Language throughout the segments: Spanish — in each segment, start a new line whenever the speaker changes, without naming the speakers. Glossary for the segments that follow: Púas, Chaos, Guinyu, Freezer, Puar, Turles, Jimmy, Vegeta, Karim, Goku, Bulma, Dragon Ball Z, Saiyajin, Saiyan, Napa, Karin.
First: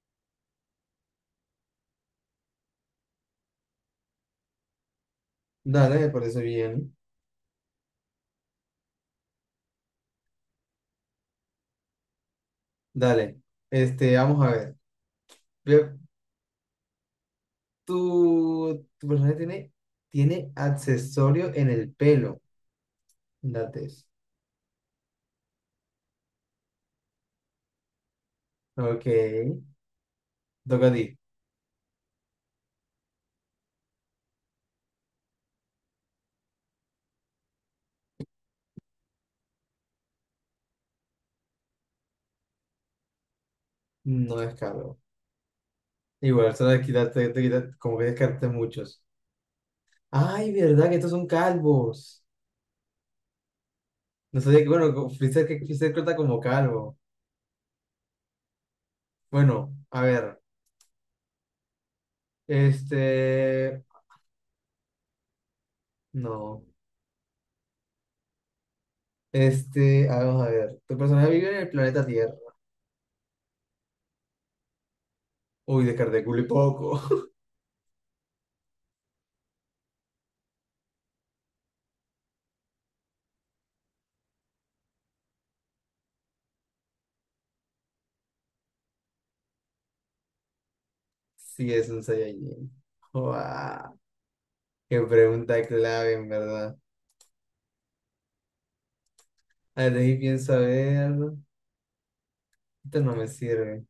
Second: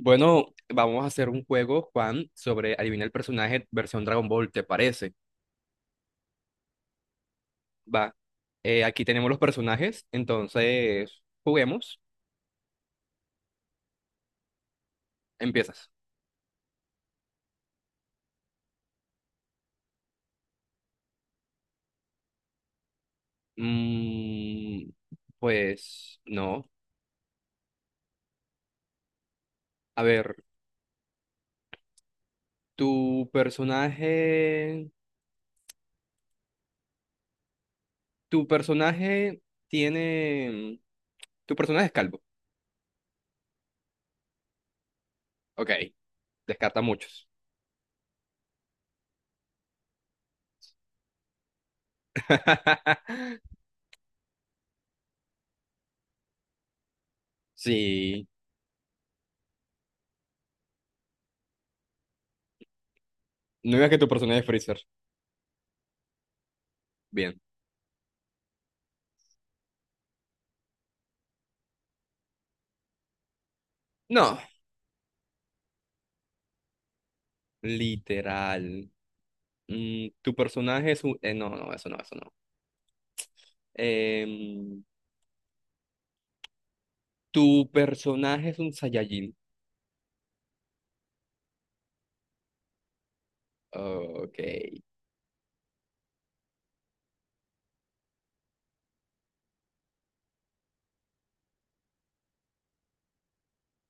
Bueno, vamos a hacer un juego, Juan, sobre adivina el personaje versión Dragon Ball, ¿te parece?
Dale, me parece bien.
Va. Aquí tenemos los personajes, entonces juguemos.
Dale. Vamos a ver.
Empiezas.
Ve- tu personaje tiene accesorio en el pelo. Date eso.
Mm, pues no.
Ok.
A ver,
Toca a ti.
tu personaje, tu personaje tiene, tu personaje es calvo.
No es calvo.
Ok,
Igual, solo
descarta
te quitarte,
muchos.
como que descarte muchos. Ay, verdad que estos son calvos. No sabía que, bueno, Freezer, que Freezer cuenta como calvo.
Sí,
Bueno, a ver.
no
Este.
digas que tu personaje es Freezer.
No.
Bien.
Vamos a ver. Tu personaje vive en el planeta Tierra.
No,
Uy, descarté culo y poco.
literal. Mm, tu personaje es un... eso no, eso no. Em, tu personaje es un Saiyajin.
Sí, es un Saiyajin. ¡Guau!
Ok,
Qué pregunta clave, en verdad. A ver, de ahí pienso, a ver. Esto no me sirve.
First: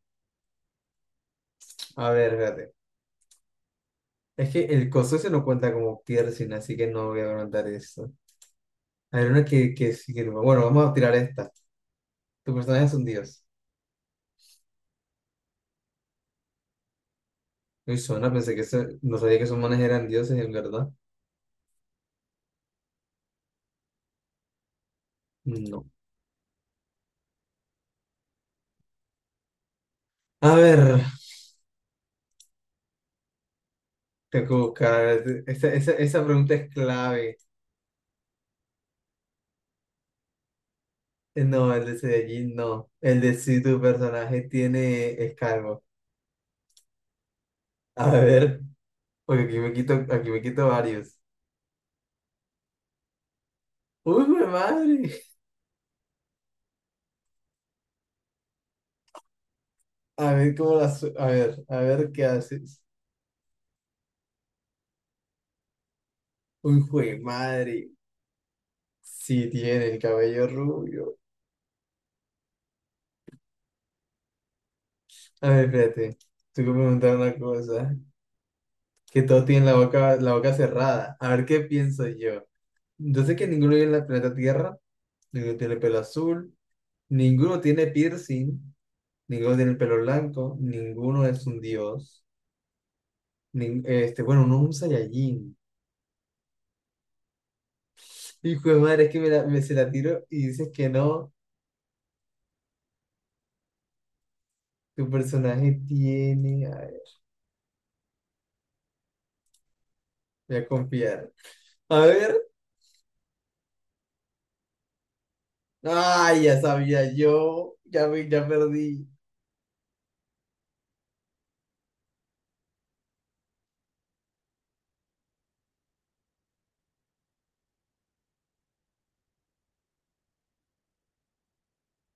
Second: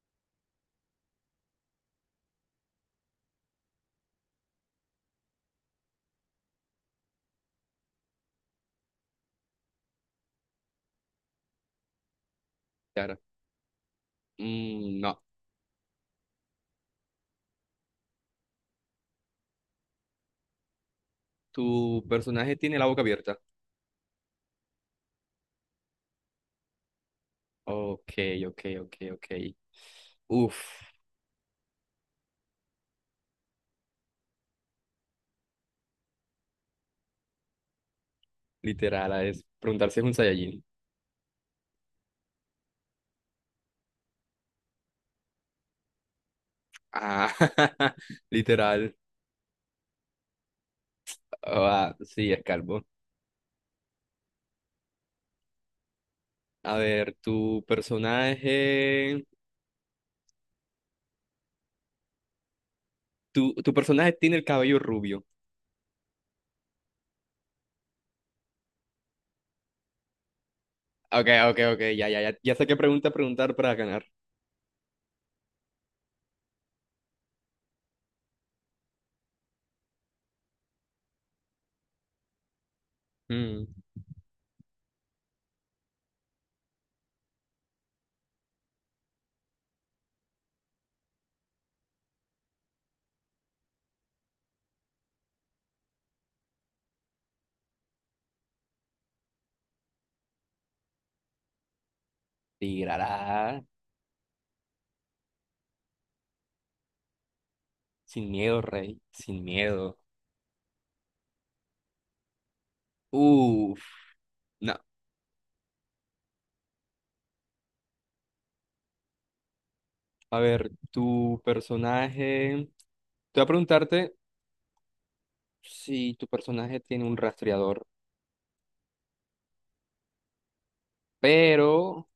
A ver, espérate. Es que el coso ese no cuenta como piercing, así que no voy a preguntar eso. A ver, una sí que bueno, vamos a tirar esta. Tu personaje es un
claro.
dios.
Mm, no,
Uy, suena, no sabía que esos manes eran dioses, en verdad.
tu personaje tiene la boca abierta.
No.
Ok, ok, ok, ok.
A
Uf,
ver, tengo que buscar. Esa pregunta es clave.
literal, es preguntar si es un Saiyajin.
No, el de Saiyajin no. El de si tu personaje tiene escargo.
Ah,
A ver,
literal.
porque aquí me quito varios.
Ah, sí, es calvo.
¡Uy, jue madre!
A ver, tu personaje...
A ver cómo las. A ver qué haces.
Tu personaje tiene el cabello rubio.
¡Uy, jue madre! Si el cabello rubio.
Ok, ok, ok, ya, ya, ya, ya sé qué pregunta preguntar para ganar.
A ver, espérate. Tengo que preguntar una cosa. Que todos tienen la boca cerrada. A ver qué pienso yo. Yo sé que
Mm.
ninguno vive en la planeta Tierra. Ninguno tiene pelo azul. Ninguno tiene piercing. Ninguno tiene el pelo blanco. Ninguno es un dios. Bueno, no es un Saiyajin. Hijo de madre, es que me se la tiro y dices que no.
Tirará
Tu personaje tiene.
sin miedo, rey, sin miedo.
Voy a confiar. A ver.
Uf, no.
Ay, ya sabía yo. Ya, ya perdí.
A ver, tu personaje. Te voy a preguntarte si tu personaje tiene un rastreador, pero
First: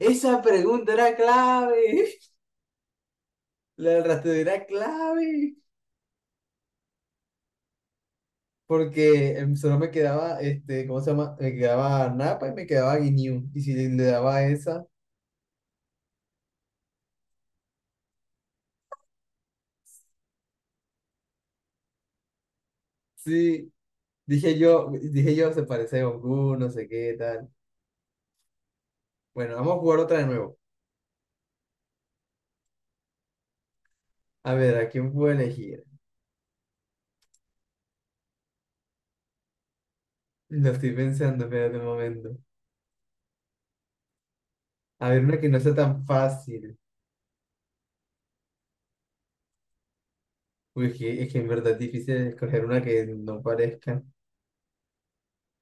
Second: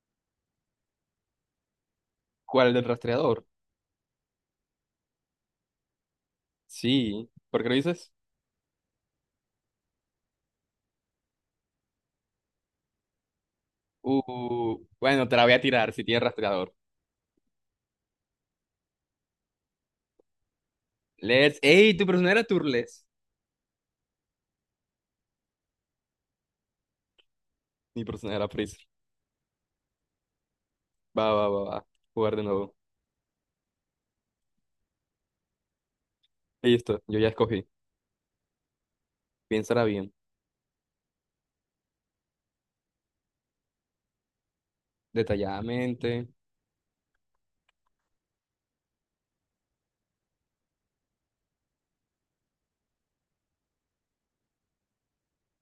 Esa pregunta era clave.
¿cuál es el rastreador?
La del rastreo era clave.
Sí, ¿por qué lo dices?
Porque solo me quedaba, este, ¿cómo se llama? Me quedaba Napa y me quedaba Guinyu. Y si le daba a esa,
Bueno, te la voy a tirar si tiene rastreador. Let's. ¡Ey! Tu personaje era Turles.
sí. Dije yo, se parece a Goku, no sé qué tal.
Mi personaje era Freezer.
Bueno, vamos a jugar otra de nuevo.
Va, va, va, va. Jugar de nuevo.
A ver, ¿a quién puedo elegir?
Listo, yo ya escogí. Piénsala bien,
Lo estoy pensando, espérate un momento. A ver, una que no sea tan
detalladamente.
fácil. Uy, es que en verdad es difícil escoger una que no parezca.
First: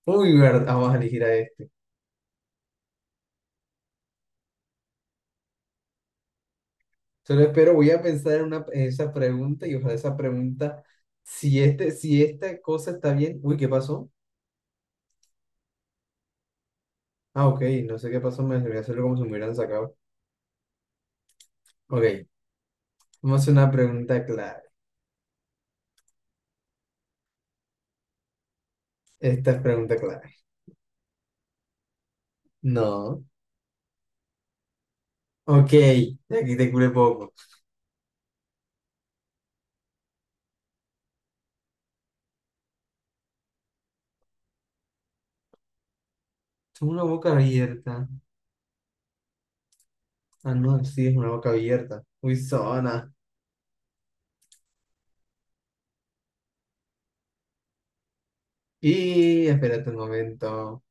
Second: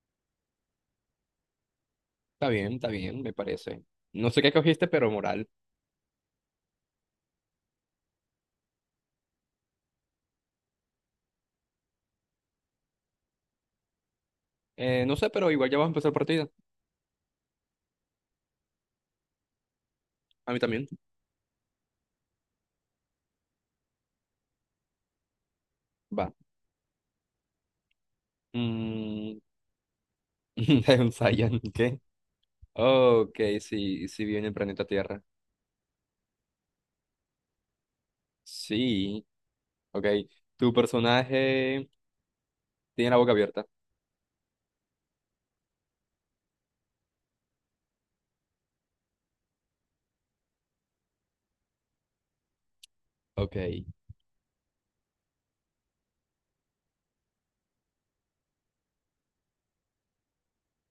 Uy, vamos a elegir a este.
Está bien, me parece. No sé qué cogiste, pero moral.
Solo espero, voy a pensar en, una, en esa pregunta y ojalá esa pregunta, si, este, si esta cosa está bien. Uy, ¿qué pasó?
No sé, pero igual ya vas a empezar partida.
Ah, ok, no sé qué pasó, me voy a hacerlo como si me hubieran sacado.
A mí también.
Ok, vamos a hacer una pregunta clave.
Va. Mm,
Esta es pregunta clave.
ensayan, ¿qué?
No.
Ok, sí, sí viene el planeta Tierra.
Ok, aquí te cure poco.
Sí, ok. Tu personaje tiene la boca abierta.
Tengo una boca abierta. Ah, no, sí, es una boca abierta. Muy zona.
Ok,
Y espérate un momento.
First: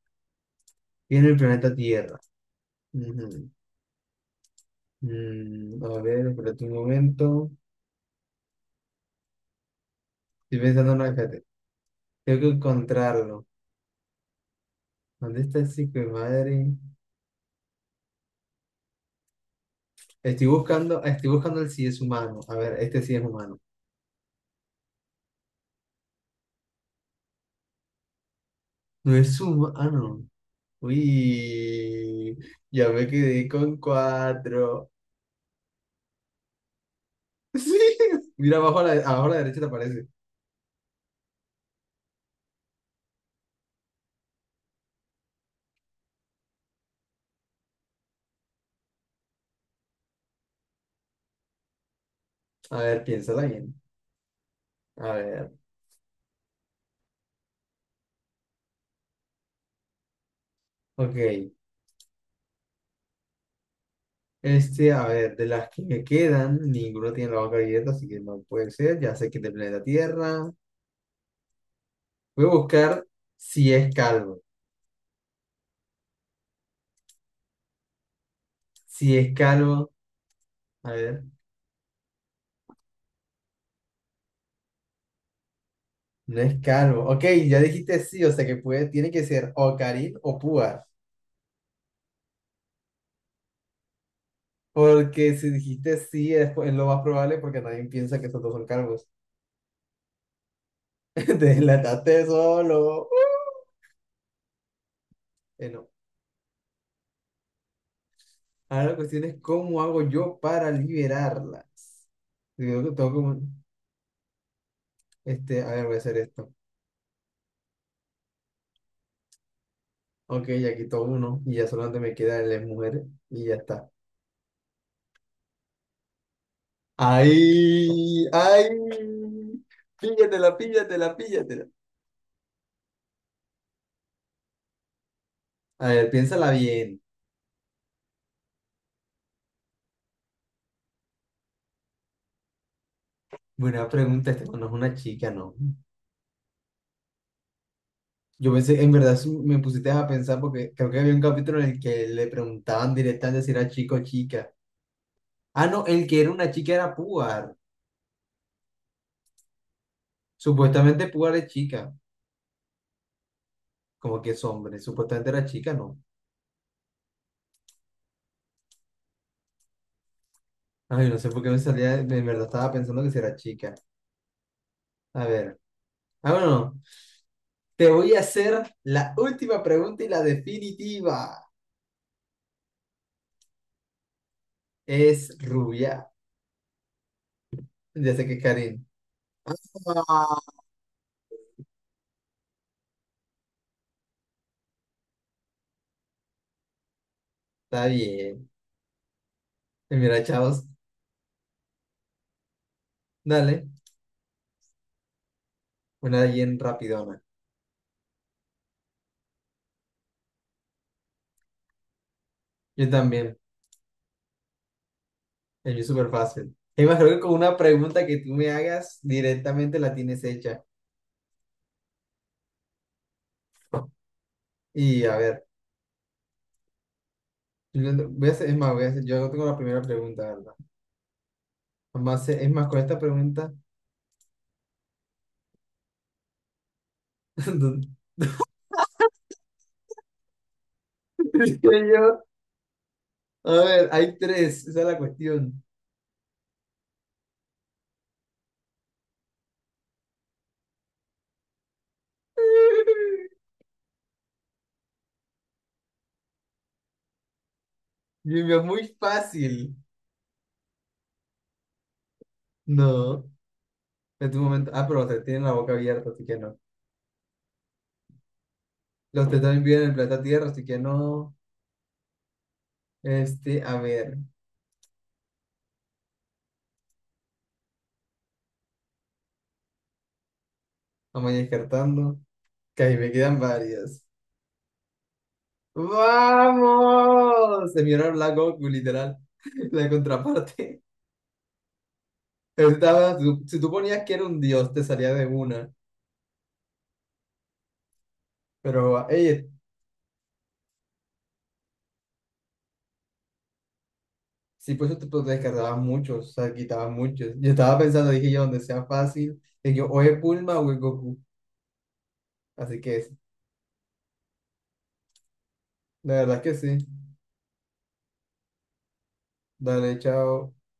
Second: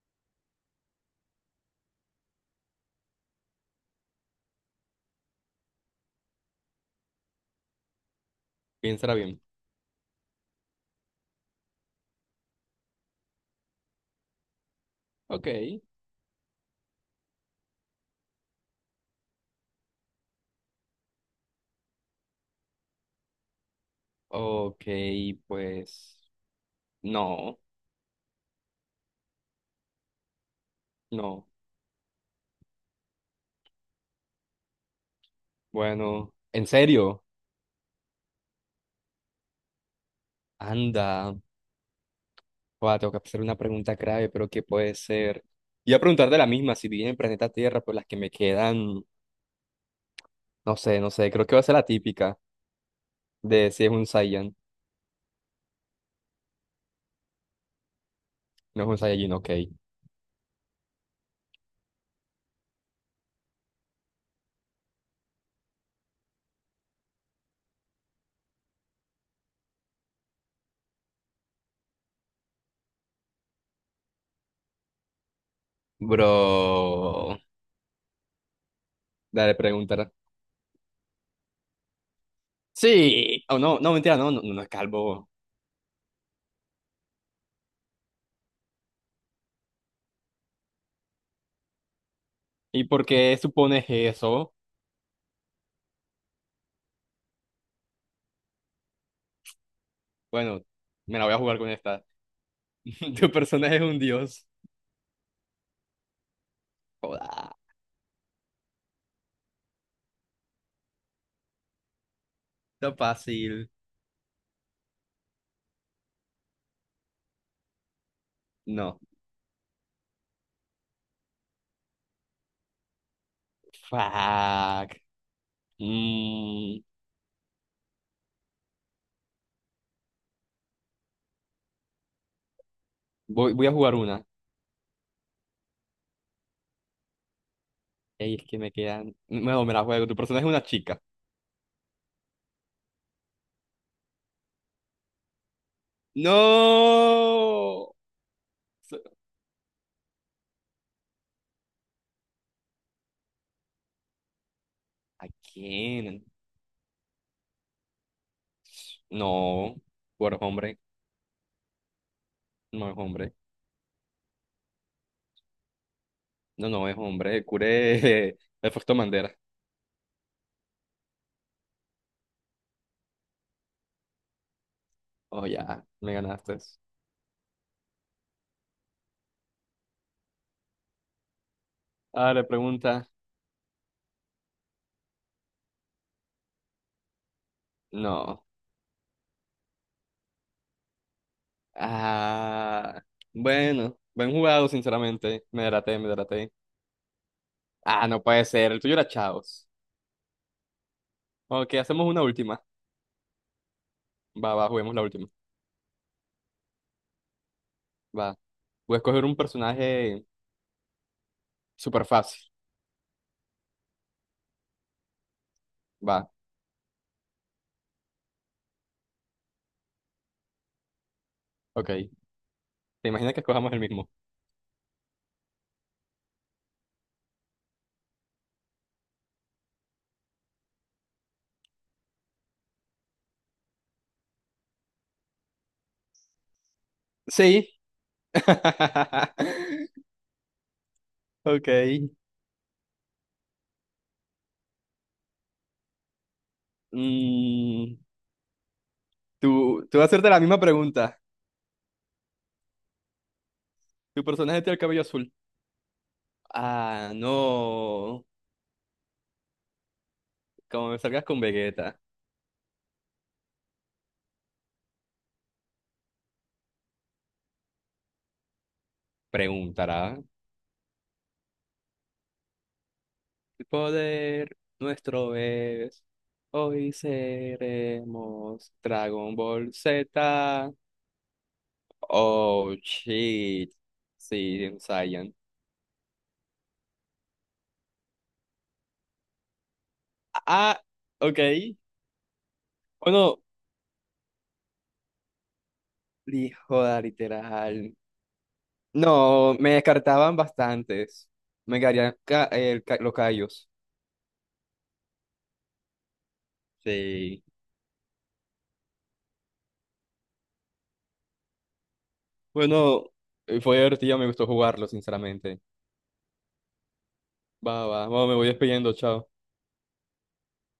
Viene el planeta Tierra. Ujú. A ver, espérate un momento.
piénsala bien.
Estoy pensando, no, espérate. Tengo que encontrarlo. ¿Dónde
Ok,
está el hijo de madre? Estoy buscando, ah, estoy buscando el si es humano. A ver, este sí es humano.
ok, pues... No,
No es humano.
no.
Uy, ya me quedé con cuatro.
Bueno, ¿en serio?
Sí. Mira, abajo a la derecha te aparece.
Anda. Guau, tengo que hacer una pregunta grave, ¿pero que puede ser? Iba a preguntar de la misma, si viví en el planeta Tierra, pues las que me quedan, no sé, no sé, creo que va a ser la típica
A ver, piénsala
de
bien.
si es un Saiyan,
A ver.
no es un Saiyajin, ok.
Ok. A ver, de las que me quedan, ninguna tiene la boca abierta, así que no puede ser. Ya sé que es del planeta Tierra. Voy a buscar si es calvo.
Bro,
Si es
dale,
calvo,
preguntar.
a ver,
Sí, o no, mentira, no no es calvo.
no es calvo. Ok, ya dijiste sí, o sea que puede, tiene que ser o Karim o Púas.
¿Y por qué supones eso?
Porque si dijiste sí, es lo más probable porque nadie piensa que esos dos son calvos.
Bueno, me la
Te
voy a jugar con esta.
Deslataste solo.
Tu personaje es un dios.
Bueno,
Joda,
ahora la cuestión es cómo hago yo para liberarla. Yo Tengo
está
que, tengo como-
fácil.
a ver, voy a hacer esto.
No.
Ok, ya quito uno y ya solamente me queda el de mujeres y ya está.
Fuck. Mm,
¡Ay! ¡Ay! Píllatela, píllatela, píllatela.
voy a jugar una.
A ver, piénsala bien.
Ey, es que me quedan. Bueno, me la juego. Tu personaje es una chica.
Buena pregunta, este no es una chica, ¿no?
¡No!
Yo pensé, en
So-
verdad sí me pusiste a pensar porque creo que había un capítulo en el que le preguntaban directamente si era chico o chica.
¿A
Ah, no, el que
quién?
era una chica era Puar.
No. Bueno, es hombre.
Supuestamente Puar es chica,
No es hombre.
como que es hombre. Supuestamente era chica, ¿no?
No, no es hombre. El curé. El Fausto Mandera.
Ay, no sé por qué me salía, en verdad estaba pensando que si era chica. A
Oh,
ver.
ya. Me
Ah,
ganaste.
bueno. Te voy a hacer la última pregunta y la definitiva.
Ah, le pregunta.
Es rubia. Ya sé que
No.
Karin. Ah,
Ah. Bueno. Buen jugado, sinceramente. Me delaté, me delaté.
está
Ah, no puede
bien.
ser. El tuyo era Chaos.
Y mira, chavos,
Ok, hacemos una última.
dale.
Va, va, juguemos la última.
Una bien rapidona.
Va. Voy a escoger un personaje súper fácil.
Yo también. El mío es súper
Va.
fácil. Imagino que con una pregunta que tú me hagas, directamente la tienes hecha.
Ok. ¿Te imaginas que escojamos el mismo?
Y a ver, yo no- voy a hacer, es más, voy a hacer, yo no tengo la primera pregunta, ¿verdad? Además, es más, con esta pregunta,
Sí.
¿dónde
Ok.
estoy yo? A ver, hay tres, esa es la cuestión.
Mm, tú vas a hacerte la misma pregunta. ¿Tu personaje tiene el cabello azul? Ah, no.
Jimmy, muy fácil.
Como me salgas con Vegeta,
No, en tu momento. Ah, pero se tienen la boca abierta, así que no. Los tres también viven en el
preguntará.
planeta Tierra, así que no.
El
A ver,
poder nuestro es. Hoy seremos Dragon Ball Z.
vamos a ir descartando.
Oh,
Que ahí me quedan
shit.
varias.
Sí, un Saiyan.
¡Vamos! Se miraron la Goku, literal. La contraparte.
Ah, ok.
Estaba,
Bueno,
si tú ponías que era un dios, te salía de una.
hijo de literal.
Pero, ey,
No, me descartaban bastantes. Me caerían ca- el ca- los callos.
si pues, te descartabas muchos, o sea, quitabas muchos.
Sí.
Yo estaba pensando, dije yo, donde sea fácil, dije yo, o es Bulma o es Goku. Así
Bueno,
que
fue divertido, me gustó jugarlo, sinceramente.
la verdad que sí.
Va, va, bueno, me voy despidiendo, chao.
Dale, chao.